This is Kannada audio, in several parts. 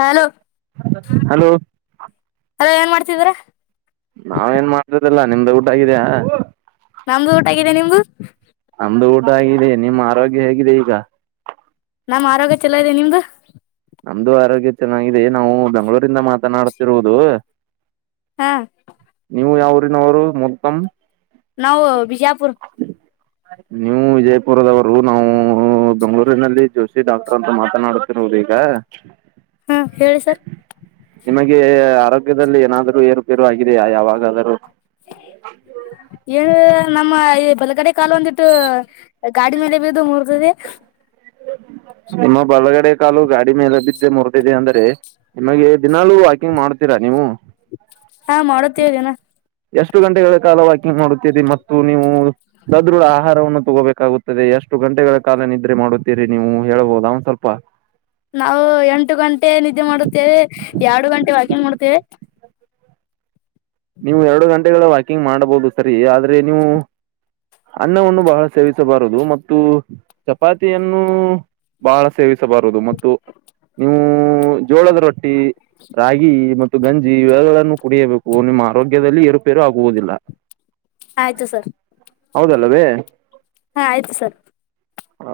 ಹಲೋ ಹಲೋ ಅದ ಏನ್ ಮಾಡ್ತಿದೀರೀ. ನಾವೇಏನ್ ಮಾಡ್ತದಿಲ್ಲ ನಿಮ್ದ ಊಟ ಆಗಿದ್ಯಾ. ನಮ್ದು ಊಟ ಆಗಿದೆ ನಿಮ್ದು. ನಮ್ದು ಊಟ ಆಗಿದೆ ನಿಮ್ಮ ಆರೋಗ್ಯ ಹೇಗಿದೆ ಈಗ. ನಮ್ಮ ಆರೋಗ್ಯ ಚಲೋ ಇದೆ ನಿಮ್ದು. ನಮ್ದು ಆರೋಗ್ಯ ಚೆನ್ನಾಗಿದೆ ನಾವು ಬೆಂಗಳೂರಿಂದ ಮಾತನಾಡ್ತಿರುವುದು. ಹಾ ನೀವು ಯಾವ್ರನ ಅವ್ರು ಮೊ್ದಮ ನಾವು ಬಿಜಾಪುರ್ ಹ ನೀವು ವಿಜಯಪುರದವರು ನಾವು ಬೆಂಗಳೂರಿನಲ್ಲಿ ಜೋಶಿ ಡಾಕ್ಟರ್ ಅಂತ ಮಾತನಾಡತಿೀರ ಅವ್ರಿಗೆ ಹಾ ಹಾ ಹೇಳಿ ಸರ್ ನಿಮಗೆ ಆರೋಗ್ಯದಲ್ಲಿ ಏನಾದ್ೂ ಏರುಪೇರು ಆಗಿದೆಯಾ ಯಾವಾಗಾದರೂ ಏ ನಮ್ಮ ಈ ಬಲಗಡೆ ಕಾಲ ಒಂದಿಟ್ಟು ಗಾಡಿ ಮೇಲೆ ಬಿದು ಮುರ್ತದೆ ಹ ನಿಮ್ಮ ಬಳಗಡೆ ಕಾಲು ಗಾಡಿ ಮೇಲೆ ಬಿದ್ದೆ ಮುರಿದಿದೆ ಅಂದ್ರೆ ನಿಮಗೆ ದಿನಲ್ಲೂ ವಾಕಿಂಗ್ ಮಾಡ್ತೀರಾ ನೀವು ಹ್ಞ ಹಾ ಮಾಡತ್ತೇವಗೇನಾ ಎಷ್ಟು ಗಂಟೆಗಳ ಕಾಲ ವಾಕಿಂಗ್ ಮಾಡುತ್ತಿದೆ ಮತ್ತು ನೀವು ಸದೃಢ ಆಹಾರವನ್ನು ತಗೋಬೇಕಾಗುತ್ತದೆ ಷ್ಟು ಗಂಟೆಗಳ ಕಾಲ ನಿದ್ರೆ ಮಾಡುತ್ತೀರಿ ನೀವು ಹೇಳ್ಬೋದ ಅವನ್ ಸ್ವಲ್ಪ ನಾವು ಎಂಟು ಗಂಟೆ ನಿದ್ದೆ ಮಾಡುತ್ತೇವೆ ಎರಡು ಗಂಟೆ ಹ ಮಾಡ್ತೇವೆ ನೀವು ಎರಡು ಗಂಟೆಗಳ ವಾಕಿಂಗ್ ಮಾಡ್ಬಹುದು ಸರಿ ಆದ್ರೆ ನೀವು ಅನ್ನವನ್ನು ಬಹಳ ಸೇವಿಸಬಾರದು ಮತ್ತು ಚಪಾತಿಯನ್ನು ಬಹಳ ಸೇವಿಸಬಾರದು ಮತ್ತು ನೀವು ಜೋಳದ ರೊಟ್ಟಿ ರಾಗಿ ಮತ್ತು ಗಂಜಿ ಇವೆಗಳನ್ನು ಕುಡಿಯಬೇಕು ನಿಮ್ಮ ಮ್ಯದಲ್ಲಿ ಏರುಪೇರು ಆಗುವುದಿಲ್ಲ ಆಯ್ತು ಸರ್ ಹೌದಲ್ಲವೇ ಹಾ ಆಯ್ತು ಸರ್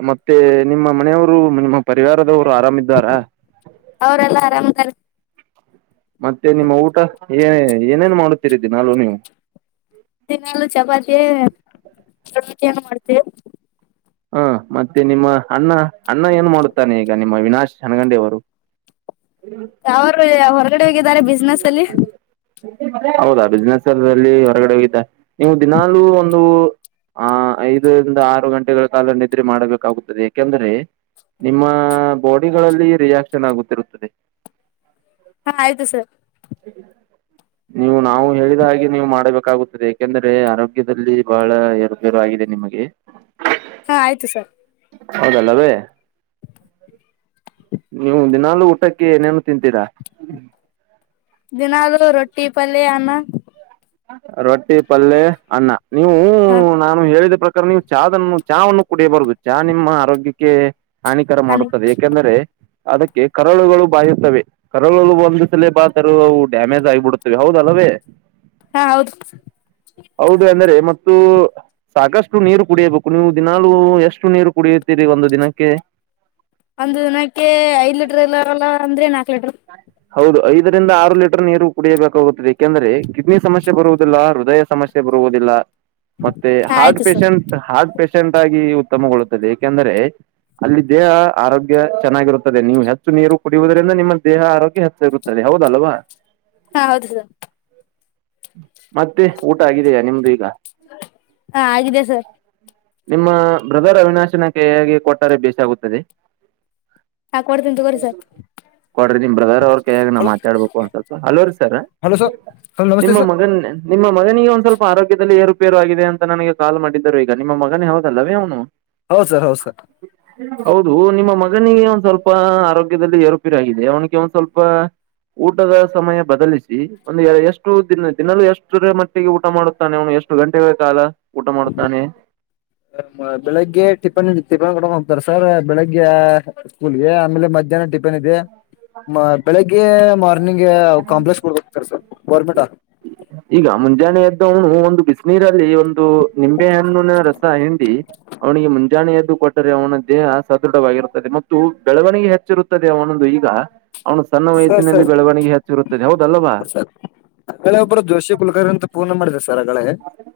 ಮತ್ತೆ ನಿಮ್ಮ ಮನೆಯವರು ನಿಮ್ಮ ಪರಿವಾರದವರು ಆರಾಮಿದ್ದಾರಾ ಅವರೆಲ್ಲ ಆರಾಮ್ದಾರ್ ಮತ್ತೆ ನಿಮ್ಮ ಊಟ ಏ ಏನೇನು ಮಾಡುತ್ತೀರಿದ್ದೀ ನಾಾಲು ನೀವು ದಿನಲ್ಲೂ ಚಪಾತಿ ಗಣಟಿಯನ್ನು ಮಾಡ್ತೇವಿ ಹಾ ಮತ್ತೆ ನಿಮ್ಮ ಅಣ್ಣ ಅಣ್ಣ ಏನು ಮಾಡುತ್ತಾನೆ ಈಗ ನಿ ವಿನಾಶ್ ಜನಗಂಡೆ ಅವರು ಯರು ಹೊರಗಡೆ ಹೋಗಿದ್ದಾರೆ ಬಿಸ್ನೆಸ್ ಅಲ್ಲಿ ಹೌದಾ ಬಿಸ್ಿನೆಸ್ ಅಲ್ಲಿ ಹೊರಗಡೆ ಹೋಗಿದ್ದೆ ನೀವು ದಿನಾಲೂ ಒಂದು ಆ ಐದರಿಂದ ಆರು ಗಂಟೆಗಳ ಕಾಲ ನಿದ್ರೆ ಮಾಡ್ಬೇಕಾಗುತ್ತದೆ ಯಾಕೆಂದ್ರೆ ನಿಮ್ಮ ಬಾಡಿಗಳಲ್ಲಿ ರಿಯಾಕ್ಷನ್ ಆಗುತ್ತಿರುತ್ತದೆ ಹಾ ಆಯ್ತು ಸರ್ ಹ್ಮ್ ನೀವು ನಾವು ಹೇಳಿದ ಹಾಗೆ ನೀವು ಮಾಡಬೇಕಾಗುತ್ತದೆ ಯಾಕೆಂದ್ರೆ ಆರೋಗ್ಯದಲ್ಲಿ ಬಹಳ ಎಏರುಬೇರು ಆಗಿದೆ ನಿಮಗೆ ಹಾ ಆಯ್ತು ಸರ್ ಹೌದಲ್ಲವೇ ನೀವು ದಿನಾಲು ಊಟಕ್ಕೆ ಏನೇನು ತಿಂತೀರಾ ದಿನದು ರೊಟ್ಟಿ ಪಲ್ ಅನ್ನ ರೊಟ್ಟಿ ಪಲ್ೆ ಅನ್ನ ನೀವು ಹಾ ನಾನು ಹೇಳಿದ ಪ್ರ ನೀವು ಚನ್ನು ಚಹನ್ನು ಕುಡಿಯಬರುದು ಚಹ ನಿಮ್ಮ ಆರೋಗ್ಯಕ್ಕೆ ಹಾನಿಕರ ಹನಿ ಮಾಡುತ್ತದೆ ಯಾಕೆಂದ್ರೆ ಅದಕ್ಕೆ ಕರಳುಗಳು ಬಾಯುತ್ತವೆ ಕರಳುಗಳು ಒಂದು ಸಲ ಬಾತರವು ಡ್ಯಾಮೇಜ್ ಆಗಿಬಿಡ್ುತ್ತವೆ ಹೌದು ಅಲವೇ ಹಾ ಹೌದು ಹೌದು ಅಂದ್ರೆ ಮತ್ತು ಸಾಕಷ್ಟು ನೀರು ಕುಡಿಯಬೇಕು ನೀವು ದಿನಾಾಲೂ ಎಷ್ಟು ನೀರು ಕುಡಿಯುತ್ತೀರಿ ಒಂದು ದಿನಕ್ಕೆ ಒಂದು ದಿನಕ್ಕೆ ಐದ್ ಲೀಟರ್ಲ್ಲಲ್ಲ ಅಂದ್ರೆ ನಾಕ್ ಲೀಟರ್ ಹೌದು ಐದರಿಂದ ಆರು ಲೀಟರ್ ನೀರು ಕುಡಿಯಬೇಕಾಗುತ್ತದೆ ಾಕೆಂದ್ರೆ ಕಿಡ್ನಿ ಸಮಸ್ಯೆ ಬರುವುದಿಲ್ಲ ಹೃದಯ ಸಮಸ್ಯೆ ಬರುವುದಿಲ್ಲ ಮತ್ತೆ ಹಾ ಹಾರ್ಟ್ ಆಯ್ತು ಸರ್ ಪಷಂಟ್ ಹಾರ್ಟ್ ಪಷೆಂಟ್ ಆಗಿ ಉತ್ತಮಗೊಳ್ಳುತ್ತದೆ ಕೆಂದ್ರೆ ಅಲ್ಲಿ ದೇಹ ಆರೋಗ್ಯ ಚೆನ್ನಾಗಿರುತ್ತದೆ ನೀವು ಹೆ ಹೆಚ್ಚು ನೀರು ಕುಡಿಯುವುದರಿಂದ ನಿಮ್ಮ ದೇಹ ಆರೋಗ್ಯ ಹೆಚ್ಚಾಗಿರುತ್ತದೆ ಹೌದಲ್ವಾ ಹಾ ಹೌದುದು ಹ್ಮ ಮತ್ತೆ ಊಟ ಆಗಿದೆಯಾ ನಿಮ್ದು ಈಗ ಹಾ ಆಗಿದೆ ಸರ್ ನಿಮ್ಮ ಬ್ರದರ್ ಅವಿನಾಶನ ಕಯಾಗಿ ಕೊಟ್ಟರೆ ಬಸಾಗುತ್ತದೆ ಹಾಕ ಕೊಡ್ತಿ ತಗೋರಿ ಸರ್ ಕೊಡ್ರಿ ನಿಮ್ ಬ್ರದರ್ ಅವ್ರ ಕೈಯಾಗ ನಾ್ ಹಲೋ ಮಾತಾಡ್ಬೇಕು ಅಂದ ಸ್ವಲ್ಪ ಹಲೋ ರೀ ಸರ್ ಹಲೋ ಸರ್ ಹಲೋ ನಮಸ್ತೆ ನಿಮ್ಮ ಸರ್ ಮಗನ್ ನಿಮ್ಮ ಮಗನಿಗೆಗ ಒಂದ್ ಸ್ವಲ್ಪ ಆರೋಗ್ಯದಲ್ಲಿ ಏರುಪೇರು ಆಗಿದೆ ಅಂತ ನನಗೆ ಕಾಲ್ ಮಾಡಿದ್ದರು ಈಗ ನಿಮ್ಮ ಮಗನೇ ಹೋಗದಲ್ಲವೇ ಅವನು ಹೌ ಸರ್ ಹೌದು ಸರ್ ಹೌದು ನಿಮ್ಮ ಮಗನಿಗೆ ಒಂದ್ ಸ್ವಲ್ಪ ಆರೋಗ್ಯದಲ್ಲಿ ಏರುಪಿರಗಿದೆ ಅವನಿಗೆ ಒಂದ್ ಸ್ವಲ್ಪ ಊಟದ ಸಮಯ ಬದಲಿಸಿ ಒಂದು ಎಷ್ಟು ದಿನ ದಿನಲ್ಲೂ ಎಷ್ಟರ ಮಟ್ಟಿಗೆ ಊಟ ಮಾಡುತ್ತಾನೆ ಅವನು ಎಷ್ಟು ಗಂಟೆಗಳ ಕಾಲ ಊಟ ಮಾಡತಾನೆ ಹ ಬೆಳಗ್ಗೆ ಟಿಪ್ಪನ್ ಹ ಇಡತಿ ಕಡ್ ಹೋಗ್ತಾರೆ ಸರ್ ಬೆಳಗ್ಗೆ ಸ್ಕೂಲ್ಗೆ ಆಮೇಲೆ ಮಧ್ಯಾಹ್ನ ಟ ದೆ ಬೆಳಿಗ್ಗೆ ಮಾರ್ನಿಂಗ್ಗೆ ಕಾಂಪ್ಲೆಕ್ಸ್ ಕೊಡ್ಬೇಕ ಸರ್ರ್ ಗೌರ್ಮೆಂಟ್ ಆ ಹ್ಮ ಈಗ ಮುಂಜಾನೆ ಎದ್ದವನು ಒಂದು ಬಿಸಿನೀರಲ್ಲಿ ಒಂದು ನಿಂಬೆ ಹಣ್ಣಿನ ರಸ ಹಿಂಡಿ ಅವನಿಗೆ ಮುಂಜಾನೆ ಎದ್ದು ಕೊಟ್ಟರೆ ಅವನ ದೇಹ ಸದೃಢವಾಗಿರುತ್ತದೆ ಮತ್ತು ಬೆಳವಣಿಗೆ ಹೆಚ್ಚಿರುತ್ತದೆ ಅವನೊಂದು ಈಗ ಅವನು ಸಣ್ಣ ಸರ್ ವಯಸ್ಸಿನಲ್ಲಿ ಸರ್ ಬೆಳವಣಿಗೆ ಹೆಚ್ಚುಿರುತ್ತದೆ ಹೌದಲ್ಲವಾ ಅಳೆ ಒಬ್ಬರು ಜೋಶಿ ಕುುಲಕ ಅಂತ ಪೂರ್ಣ ಮಾಡ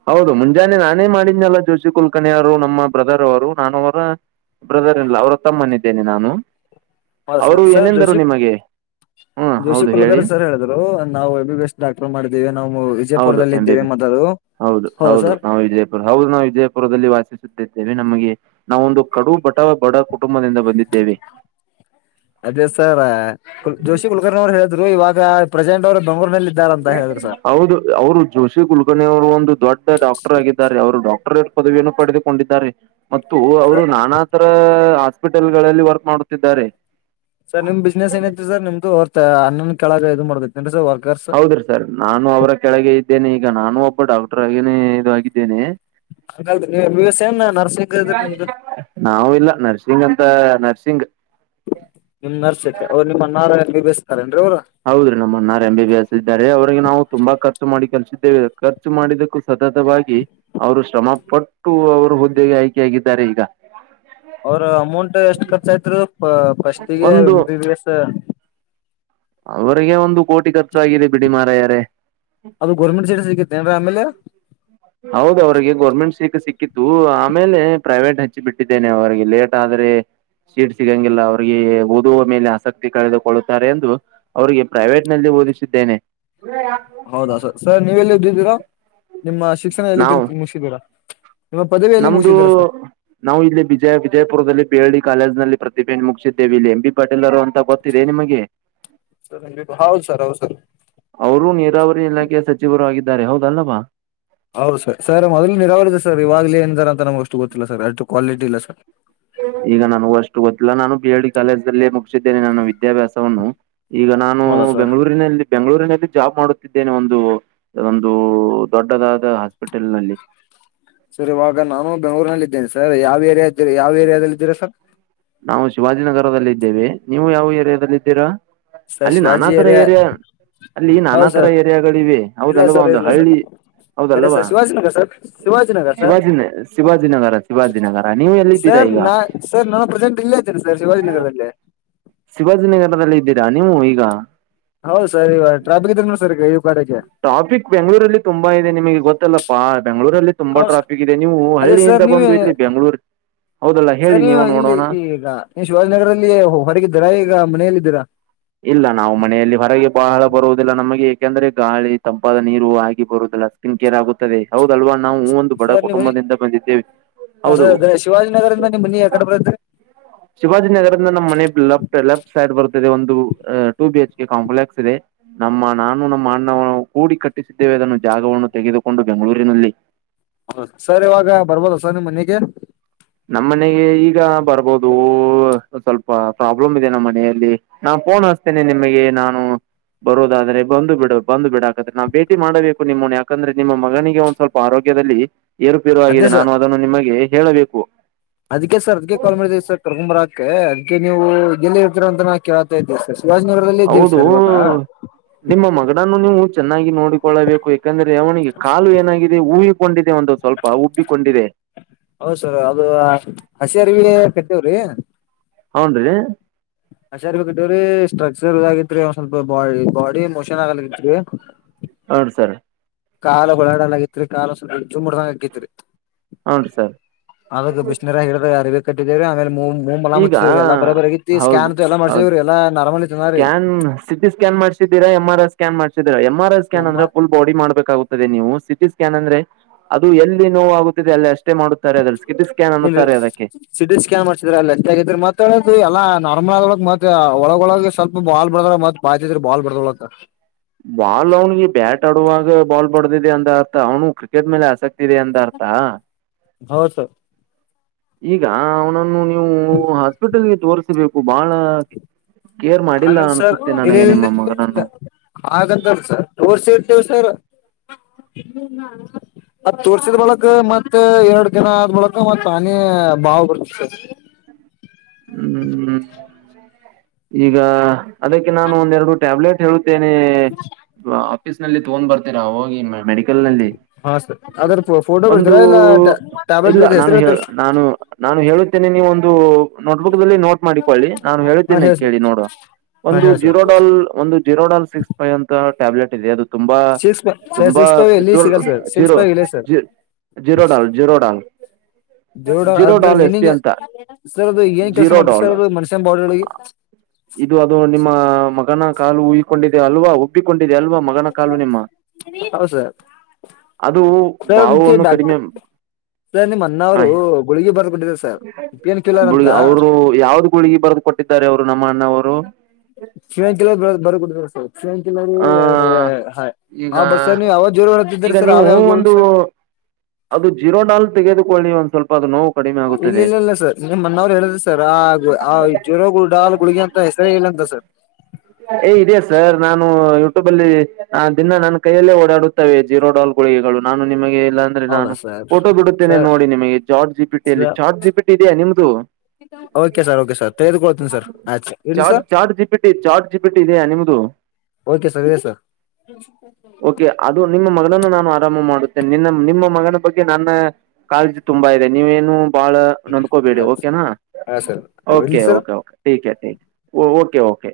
ಹೌದು ಮುಂಜಾನೆ ನಾನೇ ಮಾಡಿನನಲ್ಲ ಜೋಶ ಕುಲ್ಕಣಿಯರು ನಮ್ಮ ಬ್ರದರ್ ಅವರು ನಾನ ಅವರ ಬ್ರದರ್ ಎಲ್ಲ ಅವರ ತಮ್ಮನಿದ್ದೇನೆ ನಾನು ಹೌದು ಅವರು ಸರ್ ಸರ್ ಏನೆಂದರು ಜೋಶಿ ನಿಮಗೆ ಹ್ಮ್ ಜೋಶಿ ಹೌದು ಕುಲಗರ್ ಹೇಳಿ ಸರ್ ಹೇಳಿದ್ರು ನಾವು ಎ ಬಿ ಬೆಸ್ಟ್ ಡಾಕ್ಟರ್ ಮಾಡಿದೇವಿ ನಾವು ಹೌದು ವಿಜಯಪುರದಲ್ಲಿ ಎಂ ಬಿ ಇದ್ದೇವೆ ಬಿ ಮೊಲು ಹೌದು ಹೌದು ನಾವು ವಿಜಯಪುರ ಹೌದು ನಾವು ವಿಜಯಪುರದಲ್ಲಿ ವಾಸಿಸುತ್ತಿದ್ದೇವೆ ನಮಗೆ ನಾವೊಂದು ಕಡು ಬಟಾವ ಬಡ ಕುಟುಂಬದಿಂದ ಬಂದಿದ್ದೇವೆ ಅದೇ ಸರ್ಲ್ ಜೋಶಿ ಕುಲಕರ್ಣಿ ಅವ್ರು ಹೇಳಿದ್ರು ಇವಾಗ ಪ್ರಜಾಂಡ್ ಅವ್ರು ಬೆಂಗೂರ್ನಲ್ಲಿ ಹೌದು ಅವರು ಜೋಶಿ ಕುಲ್ಕಣಿ ಅವರು ಒಂದು ದೊಡ್ಡ ಡಾಕ್ಟರ್ ಆಗಿದ್ದಾರೆ ಅವರು ಡಾಕ್ಟ ಪದವಿಯನ್ನು ಪಡೆದುಕೊಂಡಿದ್ದಾರೆ ಮತ್ತು ಅವರು ನಾನಾ ತರ ಹಾಸ್ಪಿಟಲ್ಗಳಲ್ಲಿ ವರ್ಕ್ ಮಾಡುತ್ತಿದ್ದಾರೆ ಸರ್ ನಿಮ್ ಬಿಸ್ನೆಸ್ ಏನಐತಿ ಸರ್ ನಿಮ್ದುರ್ ಅ್ಣನ್ ಕಳ ಇದು ಮಾಡ್ನ್ ಸರ್ ವರ್ಕರ್ಸ್ ಹೌದ್ರಿ ಸರ್ ನಾನು ಅವರ ಕೆಳಗೆ ಇದ್ದೇನೆ ಈಗ ನಾನು ಒಬ್ಬ ಡಾಕ್ಟರ್ ಆಗನೇ ಇದ ಆಗಿದ್ದೇನೆ ಹಂಗಲ್ರಿ ನೀವ್ ಎಂ ಬಿ ಬಿ ಎಸ್ ಏನ್ ನರ್ಸಿಂಗ್ ಇದ್ರಿ ಹ ನಿಮ್ದು ನಾವು ಇಲ್ಲ ನರ್ಸಿಂಗ್ ಅಂತ ನರ್ಸಿಂಗ ನಿಮ್ ನರ್ಸೈತೆ ಅವ್ರು ನಿಮ್ಮ ನಾರ ಎಲ್ಲಿ ಬೇಸ್ತಾರೆ ಹೌದ್ರೀ ನಮ್ಮ ಅಣ್ಣಾರ ಎಂಬ ಬಿ ಎಸ್ ಇದ್ದಾರೆ ಅವ್ರಿಗೆ ನಾವು ತುಂಬಾ ಖರ್ಚ ಮಾಡಿ ಕಲ್ಸ ಖರ್ಚು ಮಾಡಿದ್ದಕ್ಕೂ ಸತತವಾಗಿ ಅವರು ಶ್ರಮ ಪಟ್ಟು ಅವರು ಹುದ್ದೆಗೆ ಆಯ್ಕೆಯಾಗ ಈಗ ಅವ್ರ ಅಮೌಂಟ್ ಎಷ್ಟ್ ಖರ್ಚಯತ್ರು ಫಸ್ಟ್ಗ ಎ್ ಬಿ ಬಿ ಎಸ್ ಅವ್ರರಿಗೆ ಒಂದು ಕೋಟಿ ಖರ್ಚು ಆಗಾಗಿದೆ ಬಿಡಿಮಾರ ಯಾರ ಅದು ಗೌರ್ಮೆಂಟ್ ಸೀರ್ ಸಿಗುತ್ತ ಏನ್ರ ಆಮೇಲೆ ಹೌದ ಅವಿಗೆ ಗೌರ್ಮೆಂಟ್ ಸೀಖ ಸಿಕ್ಕಿತ್ತು ಆಮೇಲೆ ಪ್ರೈವೇಟ್ ಹಚ್ಚಿ ಬಿಟ್ಟಿದ್ದೇನೆ ಅವರಿಗೆ ಲೇಟ್ ಆದ ಸ ಸೀಟ್ ಸಿಗಂಗಿಲ್ಲ ಅವ್ರಿಗೆ ಓದುವ ಮೇಲೆ ಆಸಕ್ತಿ ಕಳೆದುಕೊಳ್ಳುತ್ತಾರೆ ಎಂದು ಅವಿಗೆ ಪ್ರೈವೇಟ್ ನಲ್ಲಿ ಬೋಧಿಸಿದ್ದೇನೆ ಹೌದಾ ಸರ್ ಸರ್ ನೀವ ಎಲ್ಲಿದಿದ್ದೀರಾ ನಿಮ್ಮ ಶಿಕ್ಷಣ ಎಲ್ಲಿ ನಾವು ಕಳ್ತೀ ಮುಗಿದೀರಾ ನಮ್ದು ನಾವು ಇಲ್ಲಿ ಬಿಜಯ ವಿಜಯಪುರದಲ್ಲಿ ಬಿ ಎಲ್ಡಿ ಕಾಲೇಜ್ ನಲ್ಲಿ ಪ್ರತಿಭೆನ್ನು ಮುಗಿಸಿದ್ದೇವೆ ಇಲ್ಲಿ ಎಂ ಬಿ ಪಾಟೀಲ್ರು ಅಂತ ಗೊತ್ತಿದೆ ನಿಮಗೆ ಹೌದು ಸರ್ ಹೌದು ಸರ್ ಅವರು ನೀರಾವರಿ ಇಲಾಖೆಯ ಸಚಿವರು ಆಗಿದ್ದಾರೆ ಹೌದಲ್ಲವಾ ಹೌದು ಸರ್ ಸರ್ ಮೊದ್ಲು ನೀರಾವರಿ ಇದೆ ಸರ್ ಇವಾಗಲ ಏನಾರ ಅಂತ ನಮ್ಗೆ ಅಷ್ಟು ಗೊತ್ತಿಲ್ಲ ಸರ್ ಅಷ್ಟು ಕ್ವಾಲಿಟಿ ಇಲ್ಲ ಸರ್. ಈಗ ನನಗೂ ಅಷ್ಟು ಗೊತ್ತಿಲ್ಲ ನಾನು ಬಿ ಎಲ್ ಡಿ ಕಾಲೇಜ್ ಅಲ್ಲೇ ಮುಗಿಸಿದ್ದೇನೆ ನನ್ನ ವಿದ್ಯಾಭ್ಯಾಸವನ್ನು ಈಗ ನಾನು ಹೌದಾ ಸರ್ ಬೆಂಗಳೂರಿನಲ್ಲಿ ಬೆಂಗಳೂರಿನಲ್ಲಿ ಜಾಬ್ ಮಾಡುತ್ತಿದ್ದೇನೆ ಒಂದು ಒಂದು ದೊಡ್ಡದಾದ ಹಾಸ್ಪಿಟಲ್ ನಲ್ಲಿ ಸರ್ ಇವಾಗ ನಾನು ಬೆಂಗಳೂರಿನಲ್ಲಿ ಇದ್ದೇನೆ ಸರ್ ಯಾವ ಏರಿಯಾ ಇದ್ದೀರಿ ಯಾವ ಏರಿಯಾದಲ್ಲಿ ಇದ್ದೀರಾ ಸರ್ ನಾವು ಶಿವಾಜಿನಗರದಲ್ಲಿ ಇದ್ದೇವೆ ನೀವು ಯಾವ ಏರಿಯಾದಲ್ಲಿ ಇದ್ದೀರಾ ಸರ್ ಅಲ್ಲಿ ಶಿವಾಜಿ ನಾನತರ ಏರಿಯಾ ಅಲ್ಲಿ ನಾನಾ ಹೌದು ತರ ಸರ್ ಏರಿಯಾಗಳು ಇವೆ ಇಲ್ಲ ಹೌದಲ್ವಾ ಸರ್ ಒಂದು ಇಲ್ಲ ಸರ್ ಹಳ್ಳಿ ಕರೆ ಹೌದಲ್ಲವ sir Shivajinagar sir Shivajinagar sir ಶಿವಾಜಿನೆ ಶಿವಾಜಿನಗರ ಶಿವಾಜಿನಗರ ನೀವು ಎಲ್ಲಿ ಇದ್ದೀರಾ ಸರ್ ಈಗ ನಾ ಸರ್ ನಾನು ಪ್ರೆಸೆಂಟ್ ಇಲ್ಲೇ ಇದ್ದೇನೆ ಸರ್ ಶಿವಾಜಿನಗರದಲ್ಲಿ ಶಿವಾಜಿನಗರದಲ್ಲಿ ಇದ್ದೀರಾ ನೀವು ಈಗ ಹೌದು ಸರ್ ಇವಾಗ ಟ್ರಾಪಿಕ್ ಇದ್ರ ಸರ್ ಕಡೆಗೆ ಟ್ರಾಫಿಕ್ ಬೆಂಗಗಳೂರಲ್ಲಿ ತುಂಬಾ ಇದೆ ನಿಮಗೆ ಗೊತ್ತಲ್ಲಪ ಬೆಂಗಳೂರಲ್ಲಿ ತುಂಬಾ ಹೌದು ಸರ್ ಟ್ರಾಫಿಕ್ ಇದೆ ನೀವು ಹಳ್ಳಿಯಿಂದ ಬಂದು ಇಲ್ಲಿ ಬೆಂಗಳೂರು ಹೌದಲ್ಲ ಹೇಳಿ ಸರಿ ನೀವು ಇಲ್ಲಿ ನೋಡೋಣ ಈಗ ನೀವು ಶಿವಾಜನಗರಲ್ಲಿ ಹೊರಗಿದ್ದೀರಾ ಈಗ ಮನೆಲ್ಲಿದ್ದೀರಾ ಇಲ್ಲ ನಾವು ಮನೆಯಲ್ಲಿ ಹೊರಗೆ ಬಹಳ ಬರುವುದಿಲ್ಲ ನಮಗೆ ಏಕೆಂದ್ರೆ ಗಾಳಿ ತಂಪಾದ ನೀರು ಆಗಿ ಬರುವುದ್ ಲ್ಲ ಸ್ಕಿನ್ ಕೇರ್ ಆಗುತ್ತದೆ. ಹೌದಲ್ವಾ ನಾವು ಒಂದು ಬಡ ಸರ್ ನಿಮ್ಮ ಮನಿ ಕುಟುಂಬದಿಂದ ಬಂದಿದ್ದೇವೆ ಹೌದು ಸರ್ ಶಿವಾಜಿನಗರದಿಂದ ನಿಮ್ ಮನಿ ಯಾಕಡೆ ಬರತ್ರಿ ಶಿವಾಜಿನಗದಿಂದ ನಮ್ಮ್ ಮನೆ ಲೆಫ್ಟ್ ಲೆಫ್ಟ್ ಸೈಡ್ ಬರ್ತಿದೆ ಒಂದ್ two B H K complex ಇದೆ ನಮ್ಮ ನಾನು ನಮ್ಮ ಅಣ್ಣ ಕೂಡಿ ಕಟ್ಟಿಸಿದ್ದೇವೆ ಅದನ್ನು ಜಾಗವ ವನ್ನು ತೆಗೆದುಕೊಂಡು ಬೆಂಗಳೂರಿನಲ್ಲಿ ಹೌದ ಸರ್ ಇವಾಗ ಬರಬಹುದು ಸರ್ ನಿಮ್ ಮನೆಗೆ ಓ ಸ್ವಲ್ಪ ಪ್ರಾಬ್ಲಮ್ ಇದೆ ನಮ್ಮ ಮನೆಯಲ್ಲಿ ನಾನ್ ಪೋನ್ ಹಸ್ತೇನೆ ನಿಮಗೆ ನಾನು ಬರುದಾದ್ರೆ ಬಂದು ಬಿಡು ಬಂದು ಬಿಡಾಕತ್ತೆ ನಾವು ಭೇಟಿ ಮಾಡಬೇಕು ನಿಮ್ಮನ್ನು ಯಾಕಂದ್ರೆ ನಿಮ್ಮ ಮಗನಿಗೆ ಒಂದ್ ಸ್ವಲ್ಪ ಆರೋಗ್ಯ ದಲ್ಲಿ ಏರುಪೇರು ಅದೇ ಆಗಿದೆ ನಾನು ಸರ್ ಅದನ್ನು ನಿಮಗೆ ಹೇಳಬೇಕು. ಅದಕ್ಕೆ ಸರ್ ಅದಕ್ಕೆ ಕಾಲ್ ಮಾಡದೇ ಸರ್ ಕರಕೊಂಡ್ ಬರಾಕ ಅದಕ್ಕೆ ನೀವು ಎಲ್ಲಿ ಇರತ್ತೀರ ಅಂತ ನಾ ಕೇಳ್ತಾ ಇದ್ದೇ ಸ ಹೌದು ನಿಮ್ಮ ಮಗನನ್ನು ನೀವು ಚೆನ್ನಾಗಿ ನೋಡಿಕೊಳ್ಳಬೇಕು ಯಾಕಂದ್ರೆ ಅವನಿಗೆ ಕಾಲು ಏನಾಗಿದೆ ಹೂ ಸ್ವಲ್ಪ ಉಬ್ಬಿಕೊಂಡಿದೆ. ಹೌದ್ ಸರ್ ಅದು ಹಸಿರವಿ ಕತ್ತವ್ರಿ ಹೌನ್ರೀ ಹಸರ್ವಿ ಕಟ್ಟವ್ರೀ ಸ್ಟ್ರಕ್ಚರ್ ಇದಾಗಿತ್ರಿ ಒಂದ್ ಸ್ವಲ್ಪ ಬಾಡಿ ಬಾಡಿ ಮೋಷನ್ ಆಗಲಕ್ಕತ್ರಿ ಹ ಸರ್ ಕಾಲ ಗಳಾಡಲ ಆತ್ರಿ ಕಾಲ ಸು ಜುಂಮ ಹಿಡದಂಗ ಹಾಕತ್ರಿ ಹೌನ್ ಸರ್ ಆವಾಗ ಬಿಸಿನೀರಗ ಇಡ್ಡದೂ ಯರಿವಿಗೆ ಕಟ್ಟಿದೇವಿ ಆಮೇಲೆ ಮುವ್ ಮೂಲಮ್‌ ಈಗ ಹಚ್ಚಿದ್ವಿ ರೀ ಎಲ್ಲಾ ಬರ ಬರಿ ಆಗತಿ ಹೌದು ಸ್ಕ್ಯಾನ್ ಎಲ್ಲಾ ಹೌದು ಮಾಡ್ಸಿದಿವ್ರಿ ಎಲ್ಲಾ ನಾರ್ಮಲ್ ಐತ್ ಅನರೀ ಮಾಡಿಸಿದ್ದಿರಾ ಎಂ ಆರ್ ಐ ಸ್ಕ್ಯಾನ್ ಮಾಡಿಸಿದ್ದೀರಾ ಎಂ ಆರ್ ಐ ಸ್ಕ್ಯಾನ್ ಅಂದ್ರೆ ಪುಲ್ ಬಾಡಿ ಮಾಡಬೇಕಾಗುತ್ತದೆ ನೀವು ಸಿಟಿ ಸ್ ಸ್ಕ್ಯಾನ್ ಅಂದ್ರೆ ಅದು ಎಲ್ಲಿ ನೋವು ಆಗುತ್ತದೆ ಅಲ್ಲಿ ಅಷ್ಟ್ ಟೇ ಮಾಡುತ್ತಾರೆ ಅದರಲ್ಲಿ ಸಿಟಿ ಸ್ಕ್ಯಾನ್ ಇಲ್ರಿ ಅನ್ನುತ್ತಾರೆ ಅದಕ್ಕೆ ಸಿಟಿ ಸ್ಕ್ಯಾನ್ ಮಾಡ್ಸಿದ್ರ ಅಲ್ಲಿ ಅಷ್ಟ ಮತ್ತ ಹೇಳ ಎಲ್ಲಾ ನಾರ್ಮಲ್ ಆದೊಳಗ್ ಮತ್ತೆ ಒಳಗೊಳಗೆ ಸ್ವಲ್ಪ ಬಾಲ್ ಬೆಳದ್ದಾರೆ ಮತ್ ಬಾಲ್ ಬರ್ದೊಳಂತ ಬಾಲ್ ಅವನಿಗೆ ಬ್ಯಾಟ್ ಆಡುವಾಗ ಬಾಲ್ ಬಡದಿದೆ ಅಂದ ಅರ್ಥ ಅವನ್ನು ಕ್ರಿಕೆಟ್ ಮೇಲೆ ಆಸಕ್ತಿ ಇದೆ ಅಂತ ಅರ್ಥ ಹೌದ್ ಸರ್ ಈಗ ಅವನನ್ನು ನೀವು ಹಾಸ್ಪಿಟಲ್ಗೆ ತೋರಿಸಬೇಕು ಬಾಳ ಆಗಲ್ ಸರ್ ಇನೇನಿಲ್ಲ ಇಲ್ಲ ಮಗನನ್ನು ಹಾಗಂತ ಸರ್ ತೋರಸಿರ್ತೀವಿ ಸರ್ ಅದ್ ತೋರ್ಸಿದ್ ಬಳಕ ಮತ್ತೆ ಎರಡು ದಿನ ಆದ ಬಳಕ ಮತ್ ತಾನೇ ಬಾವು ಬರ್ತ್ ಸರ್ ಹ್ಮ್ ಈಗ ಅದಕ್ಕೆ ನಾನು ಒಂದೆರಡು ಟ್ಯಾಬ್ಲೆಟ್ ಹೇಳುತ್ತೇನೆ ಆಫೀಸ್ ನಲ್ಲಿ ತಗೊಂಡ್ ಬರ್ತೀರಾೋಗಿ ಮ ಮೆಡಿಕಲ್ ನಲ್ಲಿ ಹಾ ಸರ್ ಅದ್ರ ಫೋಟೋ ಒಂದು ಬಿಡ್ತೀರಾ ಇಲ್ಲ ಇಲ್ಲ ಟ್ಯಾಬ್ಲೆಟ್ ನಾನು ಹೆಸರು ಹೇಳ ಹೇಳ್ತೀರಾ ಸರ್ ನಾನು ನಾನು ಹೇಳುತ್ತೇನೆ ನೀವ ಒಂದು ನೋಟ್ಬುಕ್ ದಲ್ಲಿ ನೋಟ್ ಮಾಡಿಕೊಳ್ಳಿ ನಾನು ಹಾ ಹೇಳುತ್ತೇನೆ ಹೇಳಿ ಸರ್ ಕೇಳಿ ನೋಡುುವ ಹಾ ಒಂದು ಹೇಳಿ ಸರ್ ಜೀರೋ ಡಾಲ್ ಒಂದು ಜೀರೋ ಡಾಲ್ ಸಿಕ್ಸ್ ಫೈವ್ ಅಂತ ಟ್ಯಾಬ್ಲೆಟ್ ಇದೆ ಅದು ತುಂಬಾ ಸಿಕ್ಸ್ ಸರ್ ತುಂಬಾ ಸಿಕ್ಸ್ ಫೈವ್ ಎಲ್ಲಿ ಸಿಗಲ್ಲ ಸರ್ ಸಿಕ್ಸ್ ಜೀರೋ ಫೈವ್ ಇಲ್ಲ ಸರ್ ಜ ಜೀರೋ ಡಾಲ್ ಜೀರೋ ಡಾಲ್ ಜೋಡ ಜೀರೋ ಅದ್ರ ಡಾಲ್ ಎಸ್ಪಿ ಮೀನಿಂಗ್ ಅಂತ ಸರ್ ಅದು ಏನ್ ಕೆಲಸ ಜೀರೋ ಮಾಡ್ತದೆ ಡೌಲ್ ಸರ್ ಅದು ಮನುಷ್ಯನ ಬಾಡಿ ಒಳಗೆ ಇದು ಅದು ನಿಮ್ಮ ಮಗನ ಕಾಲು ಉಯಿಕೊಂಡಿದೆ ಅಲ್ವಾ ಉಬ್ಬಿಕೊಂಡಿದೆ ಅಲ್ವಾ ಮಗನ ಕಾಲು ನಿಮ್ಮ ಹೌದು ಸರ್ ಅದು ಸರ್ ಅದಕ್ಕೆ ಬಾವವನ್ನು ಕಡಿಮೆ ಡಾಕ್ಟರ್ ಸರ್ ನಿಮ್ಮ್ ಅನ್ನವ್ರು ಗುಳಗಿಗೆ ಬರ್ಬಿಟ್ಟಿದ್ದಾರೆ ಸರ್ ಇಪ್ಪಿನ್ ಗುಳಗಿ ಅವರು ಯಾವ್ದು ಗುಳಗಿ ಬರೆದು ಕೊಟ್ಟಿದ್ದಾರೆ ಅವ್ರು ನಮ್ಮ ಅಣ್ಣವರು ಬರಡರು ಸಕ್ಷಂಕಲವರು ಆ ಎರಡು ಈಗ ಬರ್ಸರ್ ನೀ್ ಯಾವಾಗ ಜೋರು ಹೊತ್ರ ಈಗ ಸರ್ ನೀವು ಅವ ಯಾವಾಗ ಒಂದು ಗೋಸರ್ ಅದು ಜೀರೋ ಡಾಲ್ ತೆಗೆದುಕೊಳ್ಳಿ ಒಂದ ಸ್ವಲ್ಪ ಅದು ನೋ ಇಲ್ಲ ಇಲ್ಲ ಇಲ್ಲ ಸರ್ ನಿಮ್ ಅನವ್ರು ಹೇಳಿದ್ರ ಸರ್ ಆ ಆ ಜೀರ ಗುಡಾ ಗುಡ್ಗಿ ಅಂತ ಹೆಸರೇ ಇಲ್ಲ ಅಂತ ಸರ್ ಹ [unintelligible] ಏ ಇದದೆ ಸರ್ ನಾನು ಯೂಟ್ಯೂಬ ಅಲ್ಲಿ ದಿನ ನಾನನ್ ಕೈಯಲ್ಲೇ ಓಡಾಡುತ್ತೇವೆ ಜೀರೋ ಡಾಲ್ ಗಳಿಗೆ ನಾನು ನಿಮಗೆ ಇಲ್ಲಾ ಅಂದ್ರೆ ಹೌದಾ ನಾನು ಸರ್ ಫೋಟೋ ಬಿಡುತ್ತೇನೆ ನೋಡಿ ನಿಮಗೆ ಜಾರ್್ ಜಿಪಿಟಿಿಯಲ್ಲಿ ಸರ್ ಜಾರ್ಜ್ ಜಿಪಿಟಿ ಇದೆಯಾ ನಿಮ್ದು ಓಕೆ ಸರ್ ಓಕೆ ಸರ್ ತೆಗೆದುಕೊಳ್ತೀನಿ ಸರ್ ಆೆ ಇಲ್ಲಿ ಸರ್ ಬಿಟ್ಟಿದೆಯಾ ನಿಮದು ಓಕೆ ಸರ್ ಇದೆ ಸರ್ ಓಕೆ ಅದು ನಿಮ್ಮ ಮಗಳನ್ನು ನಾವು ಆರಂಭ ಮಾಡುತ್ತೇನೆ ನಿನ್ನ ನಿಮ್ಮ ಮಗನ ಬಗ್ಗೆ ನನ್ನ ಕಾಳಜಿ ತುಂಬಾ ಇದೆ ನೀವೇನು ಬಾಳ ನಂದ್ಕೋಬೇಡಿ ಆಯ್ತು ಓಕೆನಾ ಹಾಂ sir okay idli sir okay okay okay okay